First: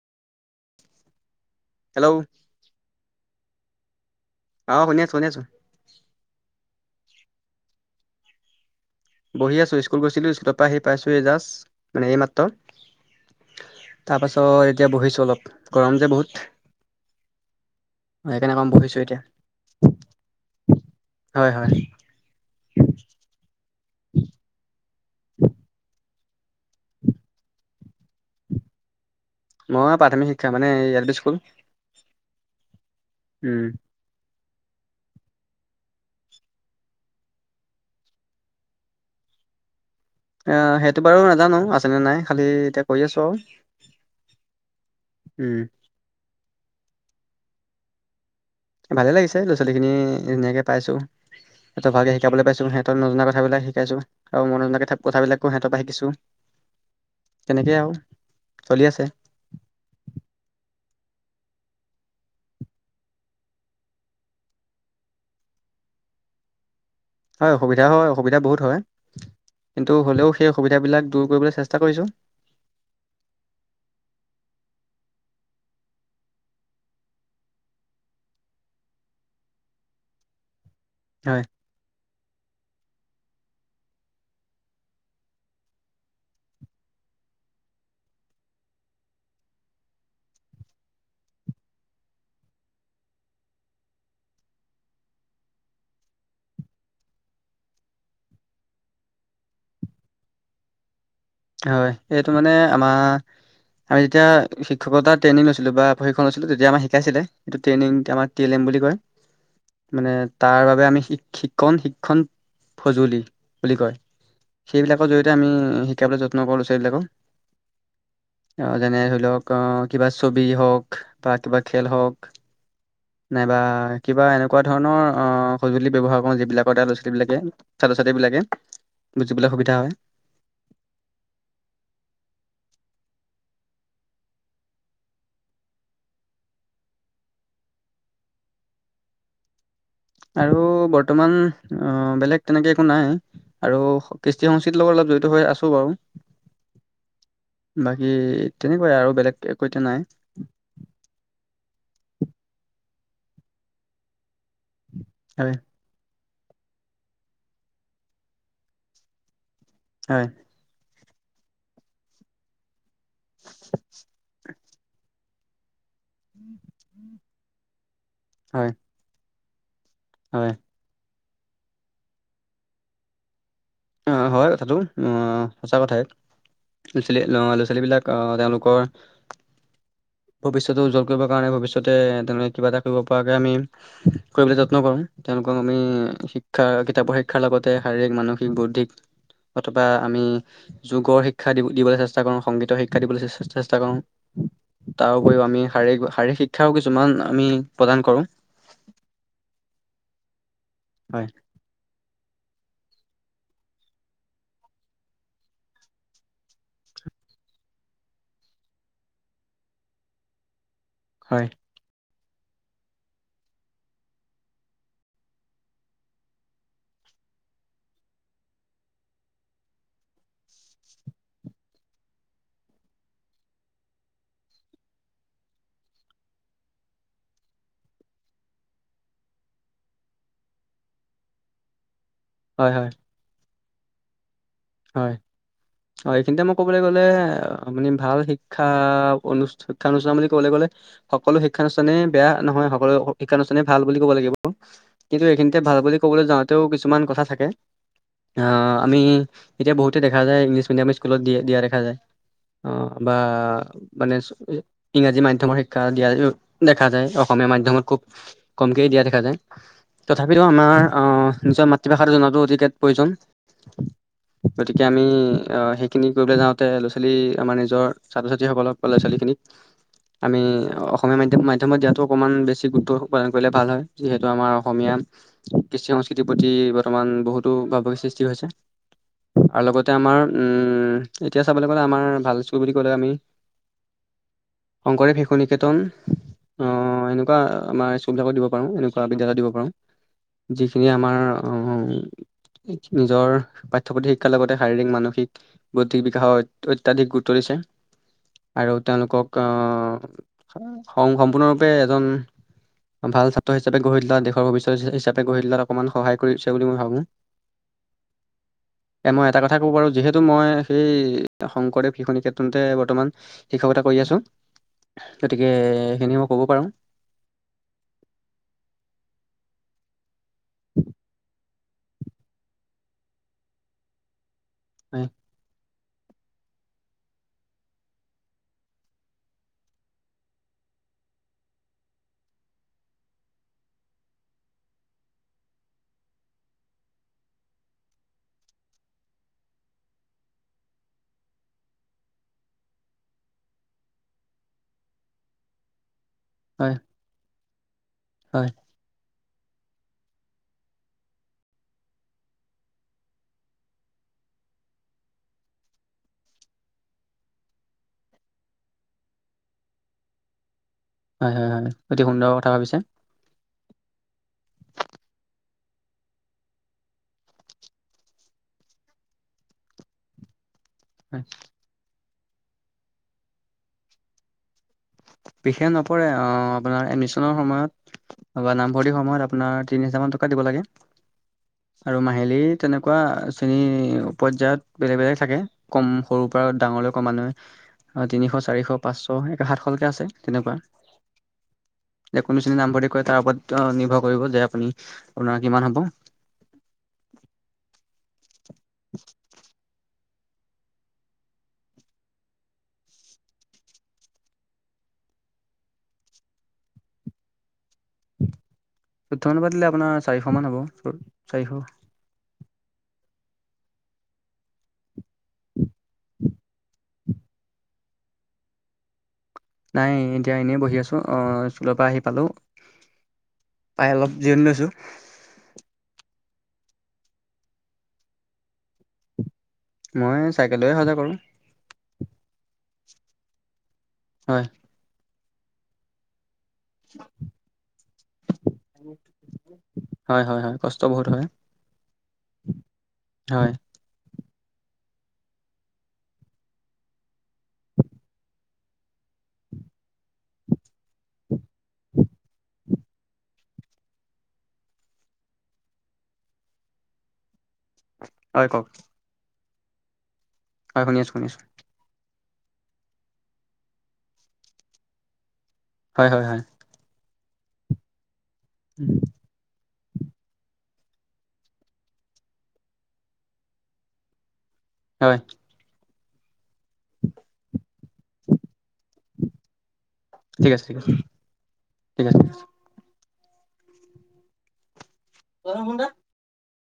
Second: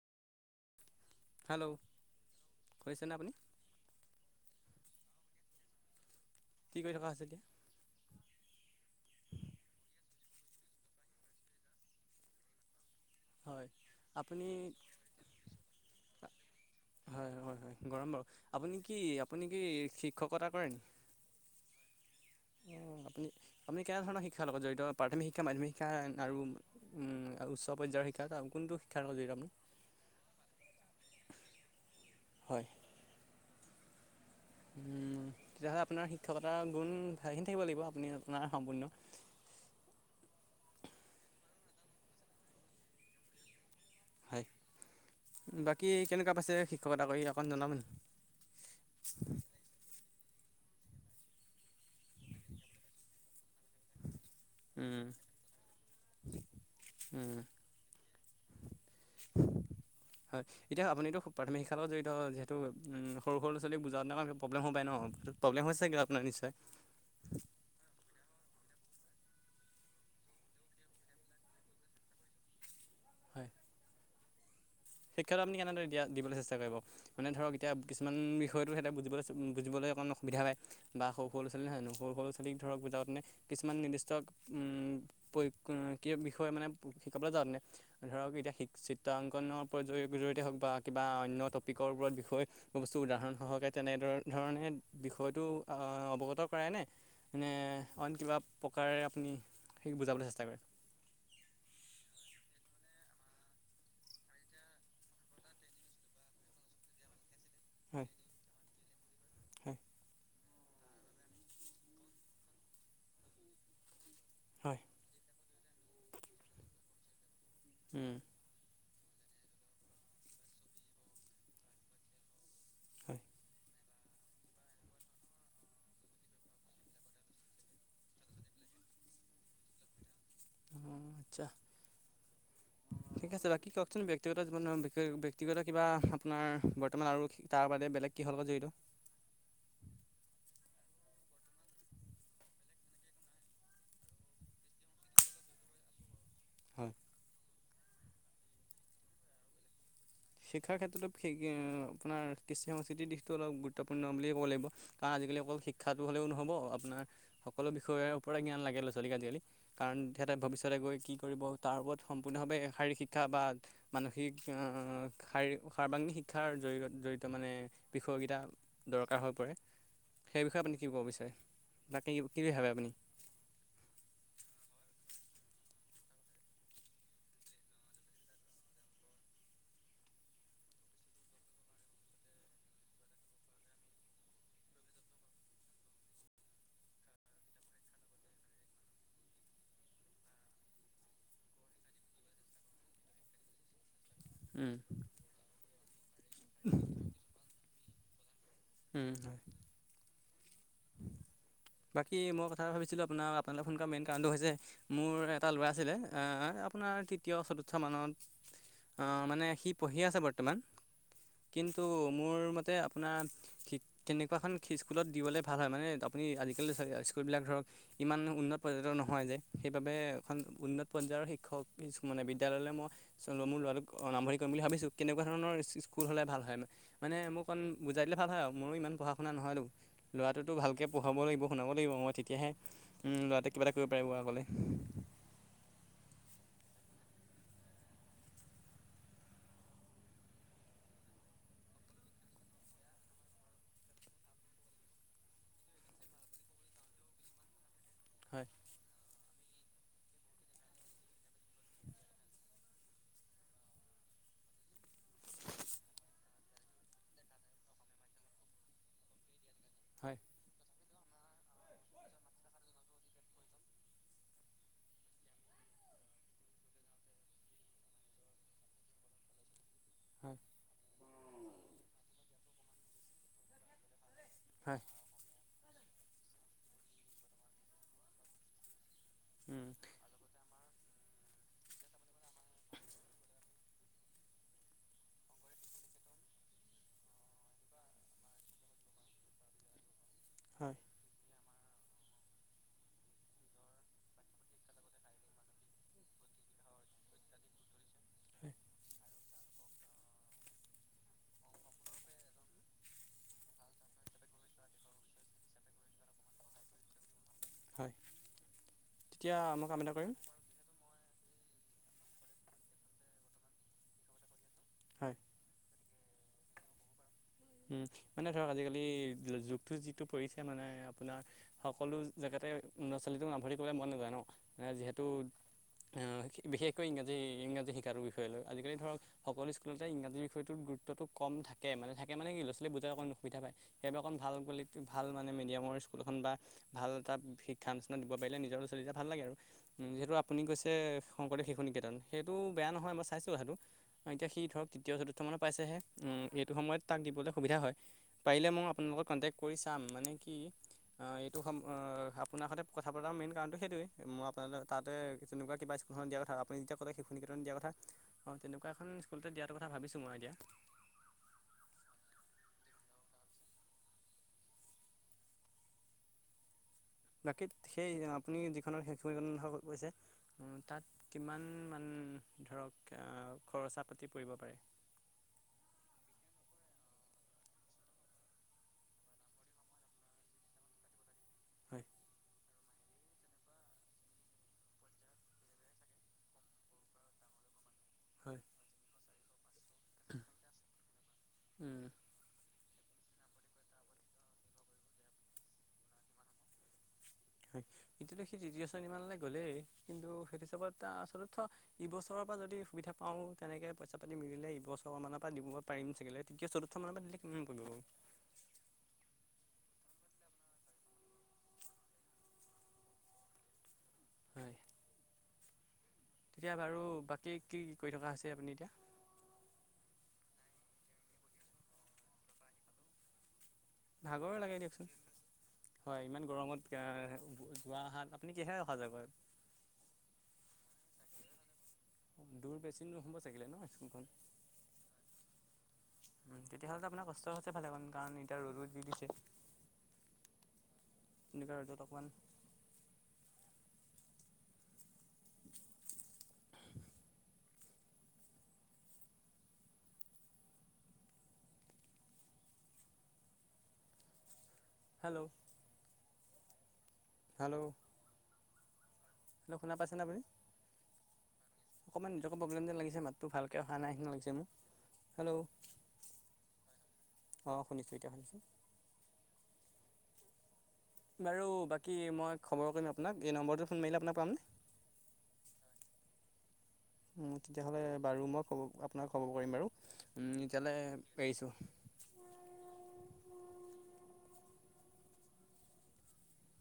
Hello. Hello. শুনিছেনে আপুনি। অ', শুনি আছো শুনি আছো। কি কৰি থকা হৈছে এতিয়া। বহি আছোঁ স্কুল গৈছিলো স্কুলৰ পৰা আহি পাইছোঁ এই জাষ্ট মানে এইমাত্ৰ। হয় আপুনি তাৰপাছত এতিয়া বহিছোঁ অলপ গৰম যে বহুত। হয় হয় হয় গৰম বাৰু সেইকাৰণে অকণ আপুনি বহিছো কি এতিয়া আপুনি কি শিক্ষকতা কৰে নি। হয় হয়। অঁ' আপুনি আপুনি কেনেধৰণৰ শিক্ষাৰ লগত জড়িত প্ৰাথমিক শিক্ষা মাধ্যমিক শিক্ষা আৰু উম উচ্চ পৰ্যায়ৰ শিক্ষা কোনটো শিক্ষাৰ লগত জড়িত আপুনি। মই প্ৰাথমিক শিক্ষা মানে এল পি স্কুল। হয়। উম। তেতিয়াহ'লে আপোনাৰ শিক্ষকতাৰ গুণ ভালেখিনি থাকিব লাগিব আপুনি আপোনাৰ সম্পূৰ্ণ। অ', সেইটো বাৰু নাজানো আছেনে নাই খালি এতিয়া কৰি আছো আৰু। হয় উম বাকী কেনেকুৱা পাইছে শিক্ষকতা কৰি অকণ জনাব নি। ভালে লাগিছে ল'ৰা ছোৱালী খিনি ধুনীয়াকে পাইছো। হেতঁক ভালকে শিকাব পাইছো হেঁতক নজনা কথাবিলাক শিকাইছো। আৰু মই নজনা কথাবিলাকো সিহঁতৰ পৰা শিকিছোঁ নি তেনেকেই আৰু চলি আছে। হয়। এতিয়া আপুনিতো প্ৰাথমিক শিক্ষাৰ লগত জড়িত যিহেতু সৰু সৰু ল'ৰা ছোৱালীক বুজাওঁতে প্ৰব্লেম'হব পাৰে ন। প্ৰব্লেম হৈছেগে আৰু আপোনাৰ নিশ্চয়। হয় অসুবিধা হয় অসুবিধা বহুত হয় কিন্তু হ'লেও সেই অসুবিধাবিলাক দূৰ কৰিবলৈ চেষ্টা কৰিছোঁ। হয় শিক্ষাটো আপুনি কেনেদৰে দিয়া দিবলৈ চেষ্টা কৰিব। মানে ধৰক এতিয়া কিছুমান বিষয়টো সিহঁতে বুজিবলৈ বুজিবলৈ অকণমান অসুবিধা পায়। বা সৰু হয় সৰু ল'ৰা ছোৱালী নহয় জানো সৰু সৰু ল'ৰা ছোৱালীক ধৰক বুজাওঁ তে কিছুমান নিৰ্দিষ্ট প্ৰয়োগ কিবা বিষয়ে মানে শিকাবলৈ যাওঁ তে। ধৰক এতিয়া চিত্ৰাংকনৰ জ জৰিয়তে হওক বা কিবা অন্য টপিকৰ ওপৰত বিষয়ে বস্তু উদাহৰণ সহকে তেনেদ ধৰণে বিষয়টো আহ অৱগত কৰাই নে। নে অইন কিবা প্ৰকাৰে আপুনি সেই বুজাবলৈ চেষ্টা কৰে। হয় এইটো মানে আমাৰ আমি যেতিয়া শিক্ষকতা ট্ৰেইনিং লৈছিলো বা প্ৰশিক্ষণ লৈছিলো তেতিয়া আমাক শিকাইছিলে। এইটো ট্ৰেইনিং হয় আমাৰ টি এল এম বুলি কয় হয় মানে তাৰ বাবে আমি শিক শিক্ষণ শিক্ষণ সজুলি বুলি কয়। হয় সেইবিলাকৰ জৰি়য়তে আমি শিকাবলৈ যত্ন কৰো ল'ৰা ছোৱালী বিলাকক। উম। আহ যেনে ধৰি লওক আহ কিবা ছবি হওক বা কিবা খেল হওক হয় নাইবা কিবা এনেকুৱা ধৰণৰ আহ সঁজুলি ব্যৱহাৰ কৰোঁ যিবিলাকৰ দ্বাৰা ল'ৰা ছোৱালী বিলাকে ছাত্ৰ ছাত্ৰী বিলাকে। বুজিবলৈ সুবিধা হয়। অ', আচ্ছা, উম। ঠিক আছে বাকি কওক চোন ব্যক্তিগত জীৱনৰ বিষয়ে ব্যক্তিগত কিবা আপোনাৰ বৰ্তমান আৰু তাৰ বাদে বেলেগ কিহৰ লগত জঢ়িত আৰু বৰ্তমান অ', বেলেগ তেনেকে একো নাই। আৰু কৃষ্টি সংস্কৃতিৰ লগত অলপ জড়িত হৈ আছো বাৰু। হয়। বাকী তেনেকুৱায় আৰু, বেলেগ একো এতিয়া নাই। শিক্ষাৰ ক্ষেত্ৰতো সেকে, আপোনাৰ কৃষ্টি সংস্কৃতিৰ দিশটো অলপ গুৰুত্বপূৰ্ণু বুলিয়ে ক'ব লাগিব। কাৰণ আজি কালি হয় অকল শিক শিক্ষাটো হ'লেও নহ'ব, আপোনাৰ সকলো বিষয়ৰ ওপৰতে জ্ঞান লাগে ল'ৰা, ছোৱালীক আজি কালি। কাৰণ হয় তেতে ভৱিষ্যতে গৈ কি কৰিব তাৰ ওপৰত সম্পূৰ্ণভাৱে শাৰীৰিক শিক্ষা বা, মানসিক শাৰীৰিক, সৰ্বাংগী শিক্ শিক্ষাৰ জড-জড়িত মানে বিষয়কিটা হয় দৰকাৰ হৈ পৰে, সেই হয় বিষয়ে আপুনি কি কব বিচাৰে, বাকি কি কি খালে আপুনি। অ', হয় কথাটো অ', সঁচা কথাই। ল'ৰা, ছোৱালী, ল'ৰা ছোৱালী বিলাক অ', তেওঁলোকৰ ভৱিষ্যত উজ্জ্বল কৰিব কাৰণে ভৱিষ্যতে তেনেকে কিবা এটা কৰিব পৰাকৈ আমি কৰিবলৈ যত্ন কৰো তেওঁলোকক আমি শিক্ষা কিতাপৰ শিক্ষাৰ লগতে শাৰীৰিক মানুহ বৌদ্ধিক, অথবা আমি যুগৰ শিক্ষা দি-দিবলৈ চেষ্টা কৰোঁ, সংগীতৰ শিক্ষা দিবলৈ চেষ্টা কৰোঁ। উম। তাৰো পৰিও আমি শাৰীৰিক, শাৰীৰিক শিক্ষাও কিছুমান আমি প্ৰদান কৰোঁ। উম হয় হয় বাকী মই কথা ভাবিছিলোঁ আপোনাৰ আপোনাক ফোন কৰা মেইন কাৰণটো হৈছে মোৰ এটা ল'ৰা আছিলে, এ আপোনাৰ তৃতীয় চতুৰ্থ মানত অ', মানে সি পঢ়ি আছে বৰ্তমান। হয়। কিন্তু মোৰ মতে আপোনাৰ, শি তেনেকুৱাখন স্কুলত দিবলৈ ভাল হয় মানে আপুনি আজি একেল চাগে স্কুল বিলাক ধৰক ইমান উন্নত পৰ্যায়ৰ নহয় যে, সেইবাবে এখন উন্নত পৰ্যায়ৰ শিক্ষক মানে বিদ্যালয়লৈ মই মোৰ ল'ৰাটোক নামভৰ্তি কৰিম বুলি ভাবিছো কেনেকুৱা ধৰণৰ স্কুল হ'লে ভাল হয়। মানে মোক অকণ বুজাই দিলে ভাল হয় আৰু, মোৰো ইমান পঢ়া শুনা নহ'লো, ল'ৰাটোতো ভালকৈ পঢ়াব লাগিব। শুনাব লাগিব মই তেতিয়াহে, হয় হয় হ'ম ল'ৰটোৱে কিবা এটা কৰিব পাৰিব আগলৈ। হয়। অ', এইখিনিতে মই ক'বলৈ গ'লে, আপুনি ভাল শিক্ষা অনু-অনুষ্ঠান বুলি ক'বলৈ গ'লে সকলো শিক্ষানুষ্ঠানে বেয়া নহয় সকলো শিক্ষানুষ্ঠানে ভাল বুলি কব লাগিব। কিন্তু এইখিনিতে ভাল বুলি ক'বলৈ যাওঁতেও কিছুমান কথা থাকে, আহ হয় আমি এতিয়া বহুতে দেখা যায় ইংলিছ মিডিয়াম স্কুলত দিয়-দিয়া দেখা যায়, অ', বা মানে ইংৰাজী মাধ্যমৰ শিক্ষা দিয়াটো দেখা যায় অসমীয়া মাধ্যমতে খুব কমকে দিয়া দেখা যায়, হয় তথাপিটো আমাৰ অ', নিজৰ মাতৃভাষা জনাটো অতিকে প্ৰয়োজন। গতিকে আমি অ', সেইখিনি কৰিবলৈ যাওঁতে ল'ছালী আমাৰ নিজৰ ছাত্ৰ, ছাত্ৰী সকলক বা ল'ছালী খিনিক [inaudible] আমি অসমীয়া মাধ্যম-মাধ্যমত দিয়াতো অকনমান বেছি গুৰুত্ব উৎপাদন কৰিলে ভাল হয়। যিহেতু আমাৰ হয় অসমীয়া, কৃষ্টি সংস্কৃতিৰ প্ৰতি বৰ্তমান বহুতো ভাবভুগী সৃষ্টি হৈছে। আৰু উম, লগতে আমাৰ উম, এতিয়া চাবলে গ'লে আমাৰ ভাল স্কুল বুলি ক'লে আমি শংকৰদেৱ শিশু নিকেটন অ', এনেকুৱা আমাৰ স্কুল বিলাকত দিব পাৰোঁ। এনেকুৱা বিদ্যালয় দিব পাৰোঁ। হয় যিখিনি আমাৰ উম, নিজৰ পা পাঠ্য পুথিৰ শিক্ষাৰ লগতে শাৰীৰিক, মানসিক বৌদ্ধিক বিকাশৰ অত্যাধিক গুৰুত্ব দিছে। হয় আৰু তেওঁলোকক অ', সম- সম্পূৰ্ণৰূপে এজন ভাল ছাত্ৰ হিচাপে গঢ়ি তোলা, দেশৰ ভবিষ্যত হিচাপে গঢ়ি তোলাত অকমান সহায় কৰিছে বুলি মই ভাবোঁ। হয়। এ মই তেতিয়া এটা কথা ক'ব কাম পাৰোঁ এটা কৰিম যিহেতু মই এই শংকৰদেৱ শিশু নিকেতনতে বৰ্তমান শিক্ষকতা কৰি আছোঁ। হয় গতিকে এনেও ক'ব পাৰোঁ। উম, মানে ধৰক আজিকালি যুগটো যিটো পৰিছে মানে আপোনাৰ সকলো জেগাতে লৰা ছোৱালীটো [unintelligible] মন নাযায় ন। মানে যিহেতু হয় অ', বিশেষকৈ ইংৰাজী, ইংৰাজী শিকাৰ বিষয় লৈ। আজিকালি ধৰক সকলো স্কুলতে ইংৰাজী বিষয়তোৰ গুৰুত্বটো কম থাকে। মানে থাক মানে কি ল'ছালী বুজাৰ অকমাণ অসুবিধা পায়। সেইবাবে অকণ ভাল বুলি ভাল মানে মিডিয়ামৰ স্কুল এখন বা ভাল এটাত শিক্ষানুষ্ঠান দিব পাৰিলে নিজৰ ল'ছালী কেইটা ভাল লাগে আৰু। উম, যিহেতু আপুনি কৈছে শংকৰদেৱ শিশু নিকেতন, সেইটোও বেয়া নহয় মই চাইছোঁ কথাটো। অ', এতিয়া সি ধৰক তৃতীয় চতুৰ্থ মানত পাইছেহে। উম, এই টো হয় সময়ত তাক দিবলৈ সুবিধা হয়। হয় পাৰিলে মই আপোনাৰ লগত কণ্টেক্ট কৰি চাম, মানে কি অ', এইটো সম আপোনাৰ সৈতে কথা পতাৰ মেইন কাৰণটো সেইটোৱেই। মই আপোনাল তাতে তেনেকুৱা কিবা স্কু অ', দিয়াৰ কথা আপুনি যেতিয়া ক'লে শিশুনিকেতন দিয়া কথাঁ, অ', তেনেকুৱা এখন স্কুলতে দিয়াটো কথা ভাবিছোঁ মই এতিয়া। হয়, হয়, হয়। অতি সুন্দৰ কথা ভাবিছে। বাকী সেই আপুনি যিখনৰ শিশু নিকেতন কথা কৈছে, অ', তাত হয়, কিমান কিমান ধৰক আ, খৰচা পাতি পৰিব পাৰে। বিশেষ নপৰে অ', আপোনাৰ এডমিশনৰ সময়ত তাপা নামভৰ্তিয় সময়ত আপোনাৰ তিনি হাজাৰ মান টকা দিব লাগে। হয় আৰু মাহিলী তেনেকুৱা শ্ৰেণী পৰ্যায়ত বেলেগ, বেলেগ থাকে। কম সৰুৰ পৰা ডাঙৰলৈ ক্ৰমান্বয়ে অ', তিনিশ, হয় চাৰিশ, পাঁচশ একে সাতশলেকে আছে, তেনেকুৱা। হয় যে কোনটো শ্ৰেণীত নামভৰ্তি কৰে তাৰ ওপৰত নিৰ্ভৰ কৰিব যে, আপুনি আপোনাৰ কিমান হ'ব। হয়, এতিয়াটো সেই তৃতীয় শ্ৰেণীমানলে গ'লেই, কিন্তু সেইটো হিচাপত তা চতুৰ্থ ইবছৰৰ পৰা যদি সুবিধা পাওঁ, তেনেকে পইচা পাতি মিলিলে ইবছৰ মানৰ পৰা দিবগ পাৰিম চাগেলে। তৃতীয়, চতুৰ্থ মানপা দিলে কিমান পৰিব বাৰু? চতুৰ্থ মানপা দিলে আপোনাৰ চাৰিশ মান হ'ব, চাৰিশ হয়। তেতিয়া বাৰু, বাকী কি কৰি থকা হৈছে আপুনি এতিয়া? নাই এতিয়া এনেই বহি আছোঁ অ', স্কুলৰ পৰা আহি পালোঁ। পাই অলপ ভাগৰ জিৰণি লাগে লৈছোঁ। দিয়কচোন হয়, ইমান গৰমত অ', যোৱা অহাত, আপুনি কিহেৰে অহা যোৱা কৰে? মই চাইকেল লৈয়ে অহা যোৱা কৰোঁ। দূৰ বেছি নহ'ব চাগিলে ন স্কুলখন। হয়। উম' তেতিয়াহ'লে আপোনাৰ কষ্ট হৈছে ভালে মান, কাৰণ এতিয়া ৰ'দো দি দিছে। হয়' হয়' হয়' কষ্ট বহুত হয়। এনেকুৱা ৰ'দত অকণমান [unintelligible] [unintelligible] হেল্লো'? হেল্লো'? হয়' কওঁক? হেল্লো' শুনা পাইছেনে আপুনি? হয়' শুনি আছো, শুনি আছো। অকণমান নেটৱাৰ্কৰ প্ৰব্লেম যেন লাগিছে মাতটো ভালকে অহা নাই নিচিনা লাগিছে মোৰ। হেল্ল'? হয়' হয়' হয়'। অ' শুনিছো এতিয়া শুনিছোঁ। [unintelligible] বাৰু বাকী মই খবৰ কৰিম আপোনাক, এই নম্বৰটোত ফোন মাৰিলে আপোনাক পামনে? হয়। উম' তেতিয়াহ'লে বাৰু মই খবৰ আপোনাক খবৰ কৰিম বাৰু। ঠিক আছে, এতিয়ালৈ ঠিক আছে, এৰিছোঁ ঠিক আছে। [unintelligible] হুন্দা